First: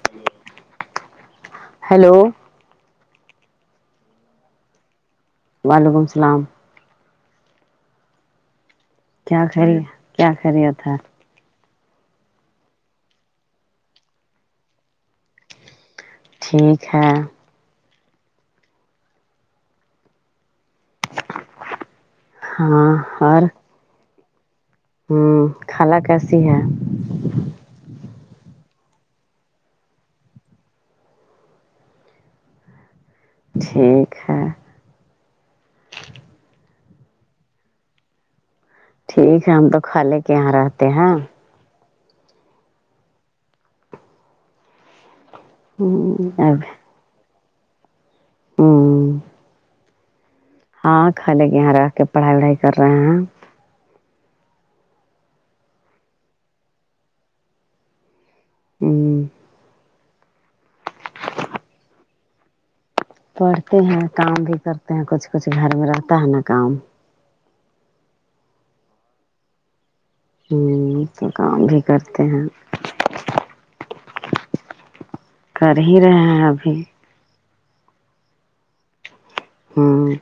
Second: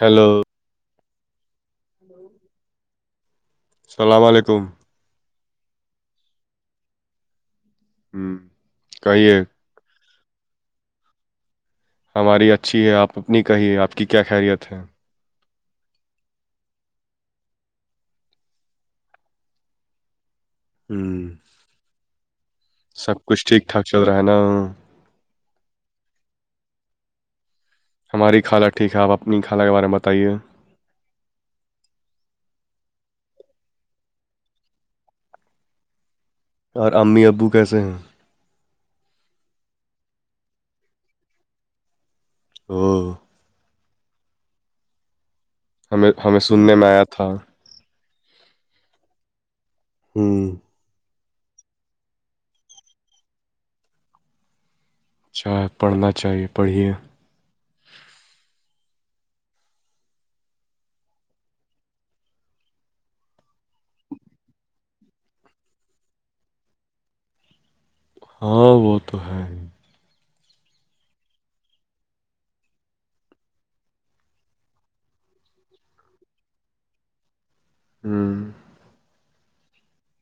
hello hello السلام علیکم وعلیکم السلام ہوں کیا خری کیا خے تھا ہماری اچھی ہے آپ اپنی کہیے آپ کی کیا خیریت ہے ٹھیک ہے ہوں ہاں سب اور کچھ ٹھیک ٹھاک چل رہا ہے نا ہ ہوں کالا کیسی ہے ہماری خالہ ٹھیک ہے آپ اپنی خالہ کے بارے میں بتائیے ٹھیک ہے اور امی ابو کیسے ہیں ٹھیک ہے ہم تو کھا لے کے یہاں رہتے ہیں ہو ہمیں ہوں، ہمیں اب سننے میں آیا تھا ہوں ہاں ہاں کھالے کے یہاں ر کے پڑھائی وڑھائی کر رہے ہیں اچ چاہ پڑھنا چاہیے پڑھیے ہوں پڑھتے ہیں کام بھی کرتے ہیں کچھ کچھ گھر میں رہتا ہے نا کام ہاں وہ تو ہے ہ تو کام بھی کرتے ہیں کر ہی رہے ہیں ابھی ہاں ہاں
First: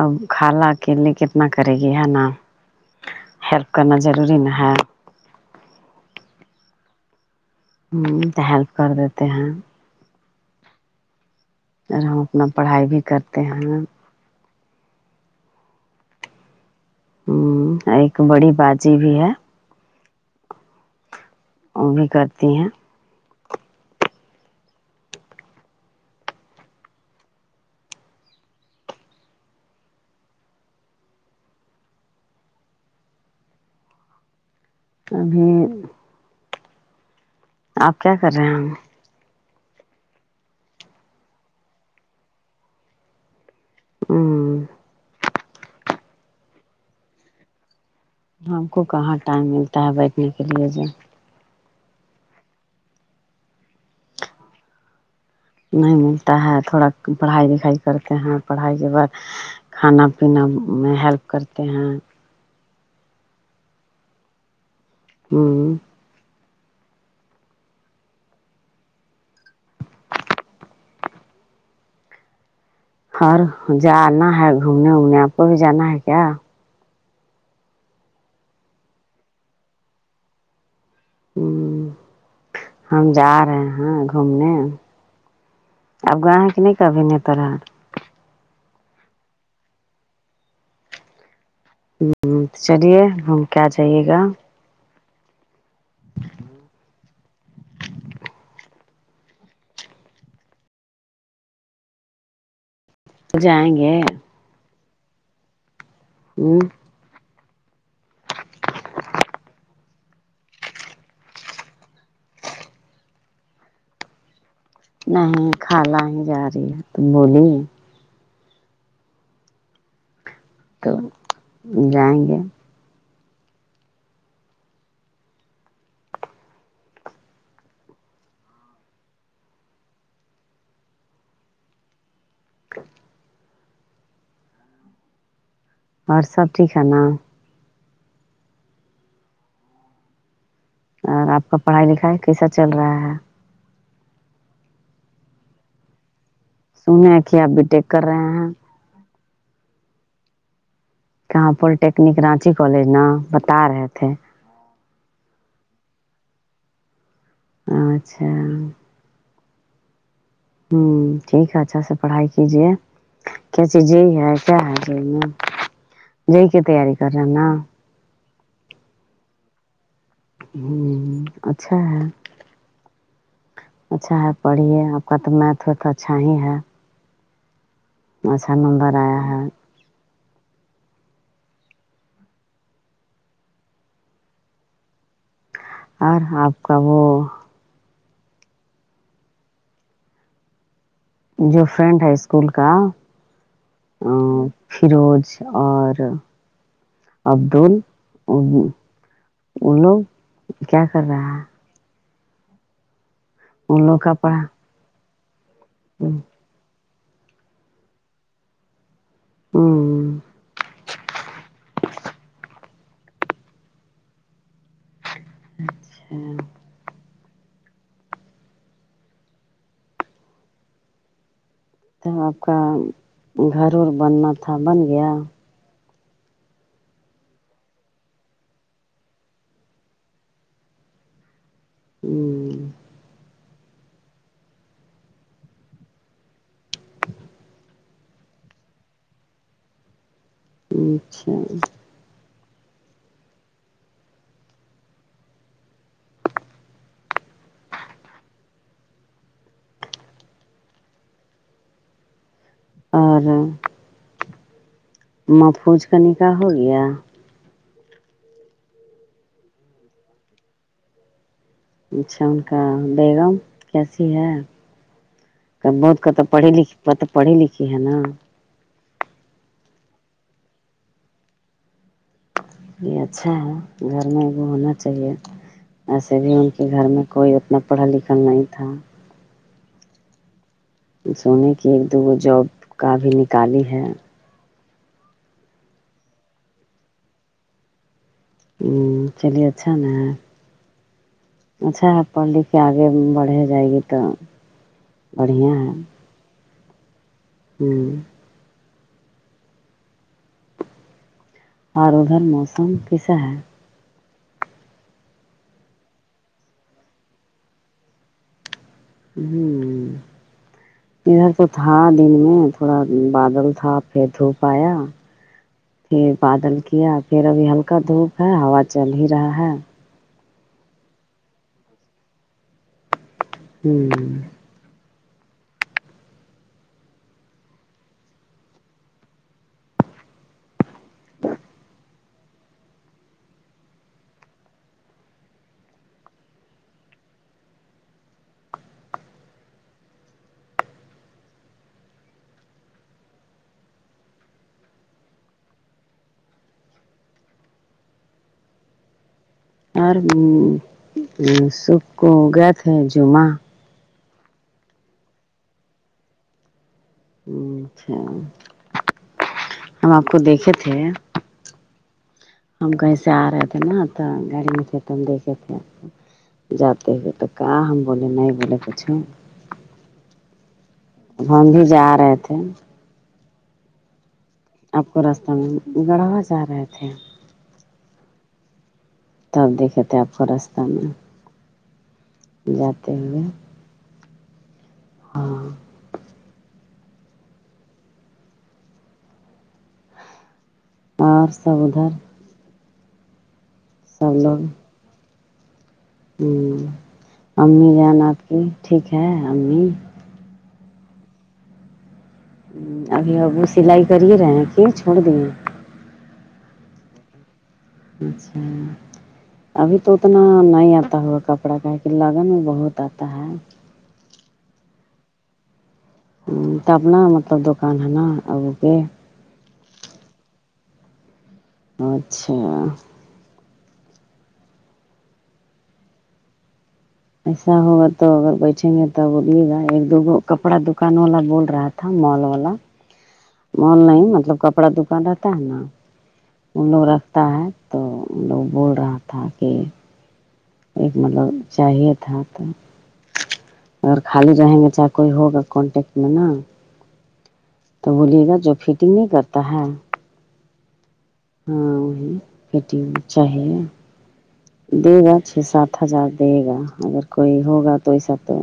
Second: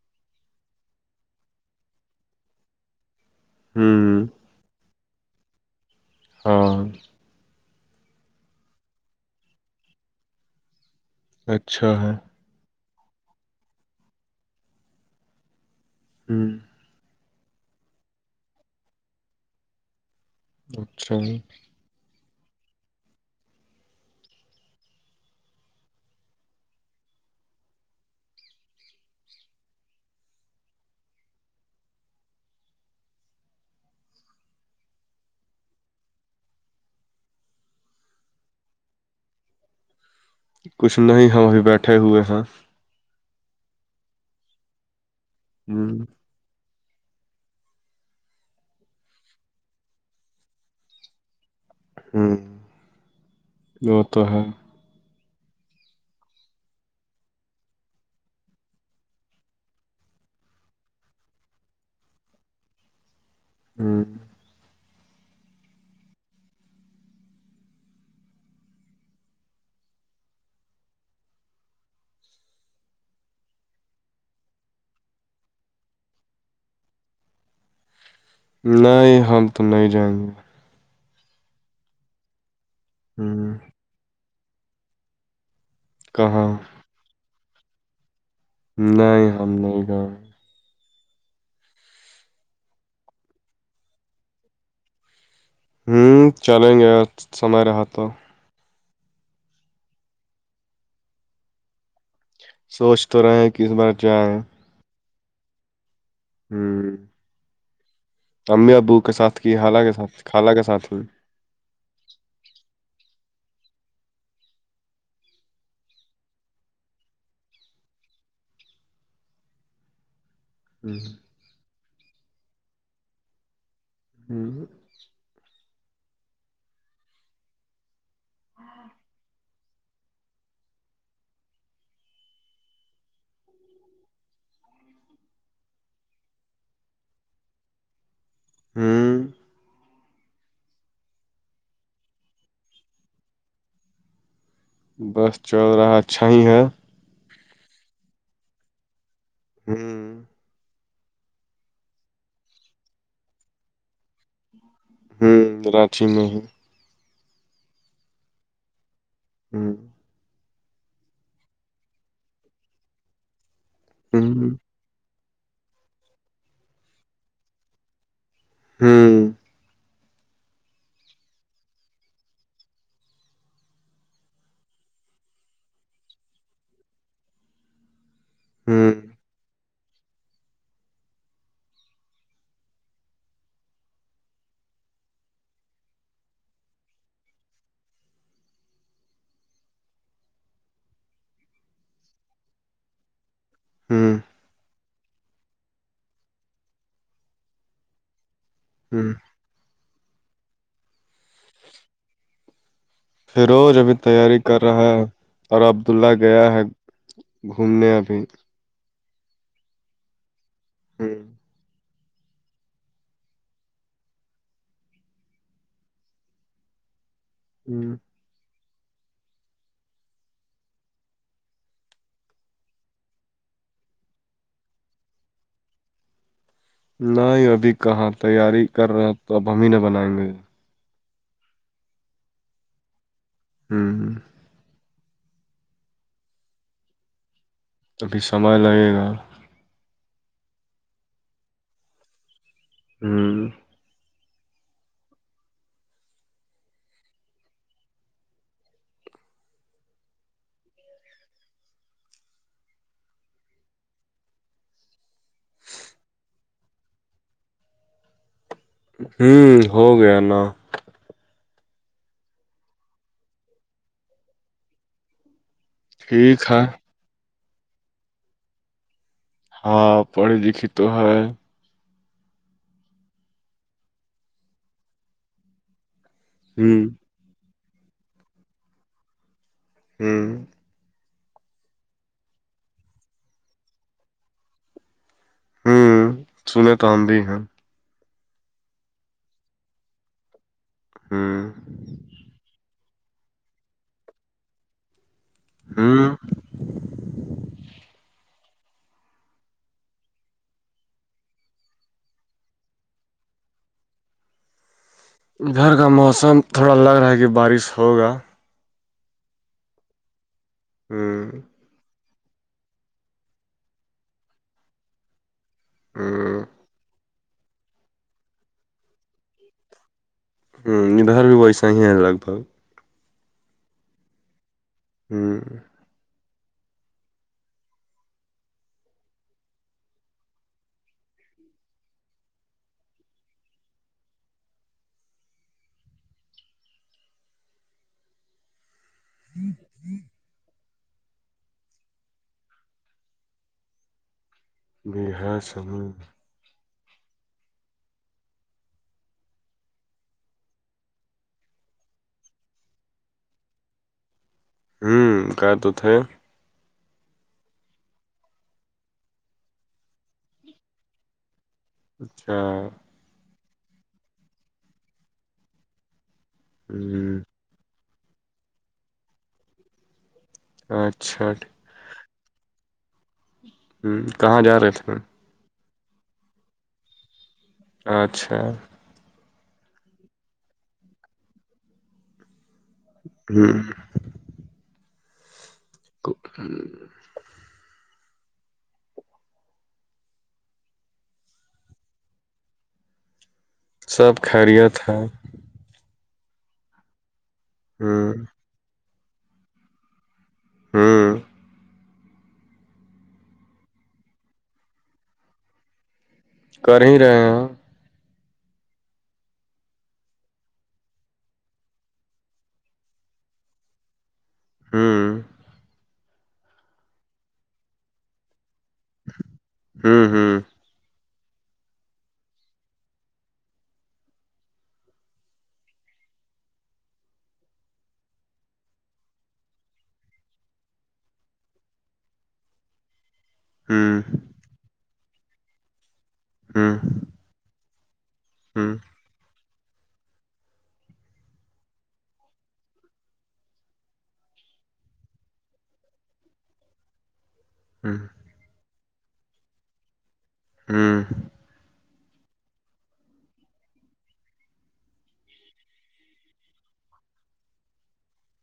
اب کالا ا کے لیے کتنا کرے گی ہے نا ہیلپ کرنا ہوں ضروری نا ہے ہاں ہ تو ہیلپ کر دیتے ہیں اچھا اور ہے ہم اپنا پڑھائی بھی کرتے ہیں ہوں ایک بڑی باجی بھی ہے ہاں ان کرتی ہیں وہ اپ کیا کر رہے ہیں کچھ نہیں ہوا ابھی بیٹھے ہوئے ہیں ہاں ہاں ہم کو کہاں ٹائم ملتا ہے ہاں وہ تو ہے نہیں ملتا ہے تھوڑا پڑھائی کرتے ہیں پڑھائی کے بعد کھانا پینا میں ہیلپ کرتے ہیں ہاں ہاں گھر جانا ہے میں اپ کو بھی جانا ہے کیا نہیں ہم تو نہیں جائیں گے ہم جا ہ رہے ہیں گھومنے کہاں افغانستان نہیں ہم نہیں جان چلیے ہم کیا چاہیے گا چلیں گے سمیر سوچ تو رہے ہیں کہ جائیں گے ہاں ہ امی ابو کے ساتھ کی خالہ کے ساتھ نہیں کھالا نہیں جاتی جائیں گے اور سب سے ہاں اپ کا پڑھا لکھا ہے کیسا چل رہا ہے بس ہو رہا اچھا ہی ہے ابھی ٹیک کر رہے ہیں کیا ہاں کہاں پر ٹیکنیک کراچی کالجنا بتا رہے تھے کراچی میں ہاں اچھا ہاں پڑھائی اچھا جی ہ کی ہم اچھا ہے اچھا اچھا ہ نمبر اپ کا وہ جو فرینڈ ہے اسکول کا ہ اور عبد ہاں ان لوگ کیا کر رہا ہے فروز ان ابھی لوگ کا تیاری پڑھا کر رہا ہے اور عبد اللہ ہوں گیا ہے گھومنے ابھی ہوں ہ اچھا ہوں تب آپ کا گھر اورور بننا تھا بن گیا نہیں ابھی کہاں تیاری کر رہا تو اب ہم ہی نہ بنائیں گے ہوں ہوں ہ ابھی سمع لگے گا اچھا ہوں اور محفوظ کا نکاح ہو گیا ہوں ہو گیا نا اچھا ان کا بیگم کیسی ہے بہت کت ٹھیک پڑے ل ہے پڑی لکھھی ہے نا ہاں پڑی لکھی تو ہے یہ اچھا ہے گھر میں ہونا چاہیے ایسے بھی ان کے گھر ہوں میں کوئی اتنا پڑھل لکھل نہیں تھا ہوں سونے کی ایک دوگو جب کا بھی نکالی ہے ہوں سنے تو آم بھی ہیں ہوں چلیے اچھا نا ہوں اچھا ہے پڑھ لکھ کے آگے بڑھے جائے گی تو بڑھیا ہے ہوں ہوں اور ادھر موسم کیسا ہے گھر کا موسم تھوڑا لگ رہا ہے کہ بارش ہوگا ہوں [unintelligible] تھا دن میں تھوڑا بادل تھا پھر دھوپ آیا پھر ہوں بادل کیا پھر ابھی ہلکا دھوپ ہے ہوا چل ہی رہا ہے ہوں اندار بھی بیسا ہ ہے لگ بگ ہوں ہاں ہوں ہوں بحار سامو ار سب کو گئے تھے جعہ ہوں ک تو تھے ہ اچھا ہم آپ کو دیکھے تھے اچھا ہم کہیں سے آ رہے تھے نا تو گاڑی میں تھے تو ہم دیکھے تھے جاتے ہوئے ہ تو کہ ہم بولے نہیں بولے کچھو اچھا ہم بھی جا رہے تھے ہوں کہاں جا رہے تھے ت گڑوا جا رہے تھے اچھا تب دیکتے آپ کو رستہ میں جاتے ہوئے ہوں ہاں [unintelligible] اور سب ادھر [inaudible] سب خیریت ہے ہوں امی ہ جان آپ کی ٹھیک ہے امی ہوں ابھی اببوں [inaudible] سلائی کرے رہے ہیں کہ چھوڑ دیے کر ہی رہے ہیں اچھا ابھی تو اتنا نہیں آتا ہوگا کپڑا کا کہ لگن میں بہت آتا ہے ہوں ہوں [inaudible] تب نا اپنا مطلب دکان ہے نا ابو کے ہوں ہوں اچھا ایسا ہوگا تو اگر بیٹھیں گے تب بولیےگا ایک دوگو کپڑا دکان والا بول رہا تھا [inaudible] مول والا ہ مول ہ نہیں مطلب کپڑا دکان رہتا ہے نا او ہ لوگ رکھتا ہے تو لوگ بول رہا تھا کہ ایک مطلب چاہیے تھا تو اگر خالی رہیں گے چاہے کوئی ہوگا کانٹیکٹ میں نا تو ہ بولیے گا جو فٹنگ نہیں کرتا ہے ہوں ہاں وہ پٹی چاہیے دے گا چھ سات ہزار دے گا اگر کوئی ہوگا تو ایسا تو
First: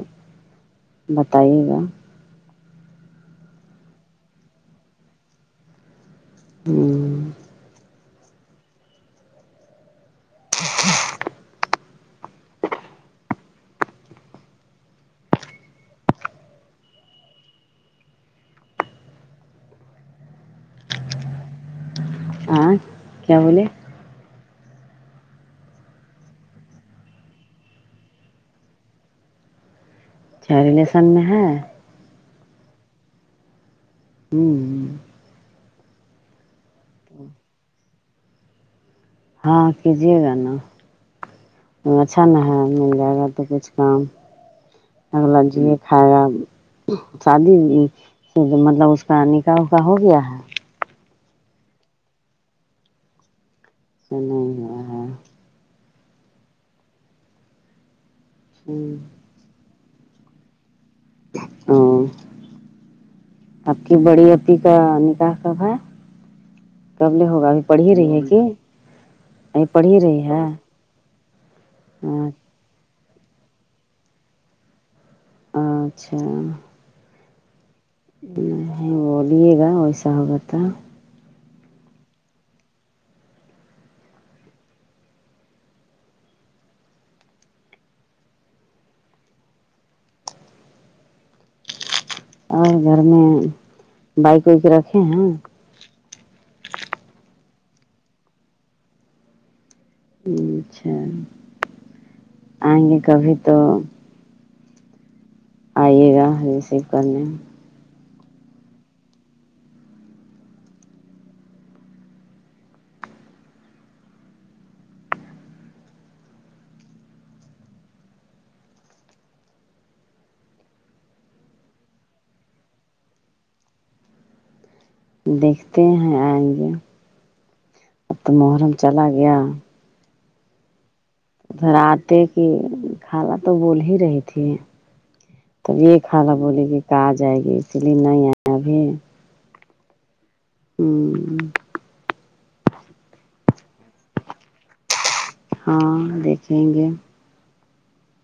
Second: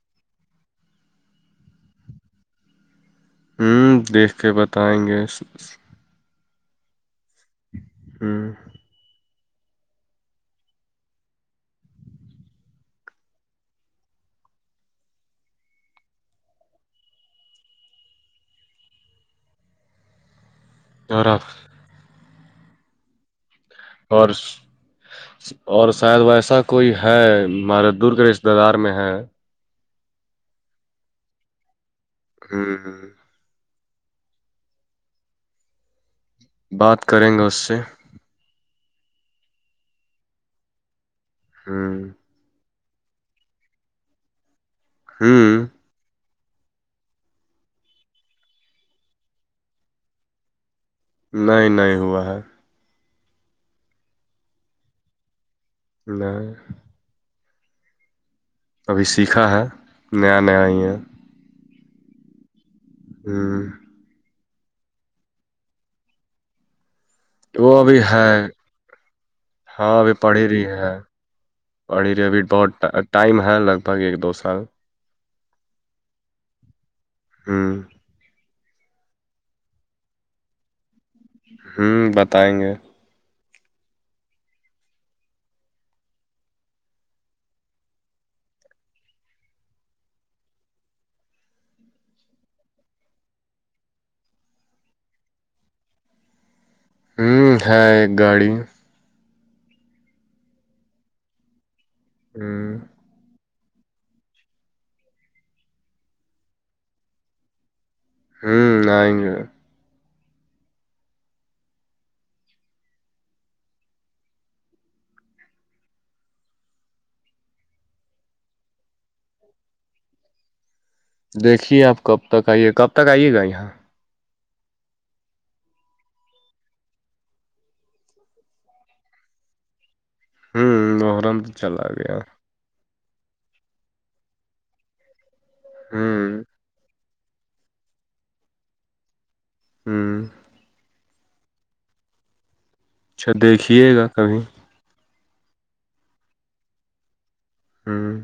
بتائیے گا ہوں دیکھ کے بتائیں گے ہوں ہوں [inaudible] اورخ [unintelligible] ااں کیا بولے اور اور شاید ویسا کوئی ہے ہمارے دور کے رشتہ دار میں ہے ریلیسن میں ہے ہوں ہوں ہوں [inaudible] بات کریں گے اس سے ہاں کیجیے گا نا ہ اچھا نہ ہے مل جائے گا تو کچھ کام اگلا ہ [inaudible] کھایا شادی مطلب اس کا نکاح اوکا ہو گیا ہے نہیں نہیں ہوا ہے س نہیں ہو [inaudible] نہی [inaudible] ابھی سیکھا ہے نیا نیا ہی ہے [inaudible] ہوں ہوں آپ کی بڑی اپپی کا نکاح کب ہے کب لے ہوگا ابھی پڑ ہی رہی ہے کہ اب پڑ ہی رہی ہے [inaudible] پڑی ابھی بہت ٹائم ہے لگ بھگ ایک دو سال اچھا ہوں بولیے گا ویسا ہوگا تھا ہوں بتائیں گے اور گھر میں بائک وائک رکھے ہیں ہمم ہے ایک گاڑی اچھا ہوں آئیں گے کبھی تو آئیے گا ریسیو کرنے ہمم آیںگے دیکھیے آپ کب تک آئیے کب تک آئیے گا یہاں دیکھتے ہیں آئیں گے اب تو محرم چلا گیا ہمم ہمم ادھر آتے کہ خالا تو بول ہی رہی تھی تبھی یہ خالہ ہوں بولی کہ آ جائے گی اسی لیے نہیں آئے ابھی ہمم ہمم اچھا دیکھیے گا کبہیں ہاں دیکھیں گے ہمم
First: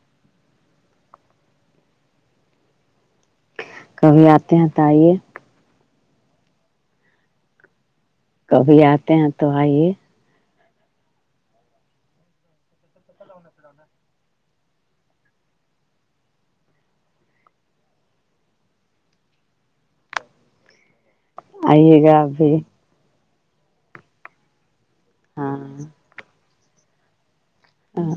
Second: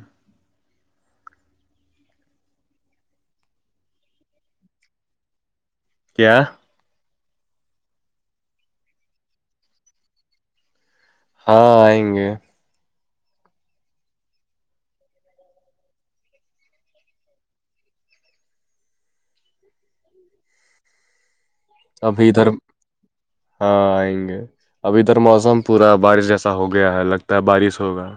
کبھی آتے ہیں تو آئیے کیا کبھی آتے ہیں تو آئیے ہاں آئیں گے آئیے گا ابھی ادھر ہاں آئیں گے ابھی ادھر موسم ہاں پورا بارش جیسا جیسا ہو گیا ہے لگتا ہے بارش ہوگا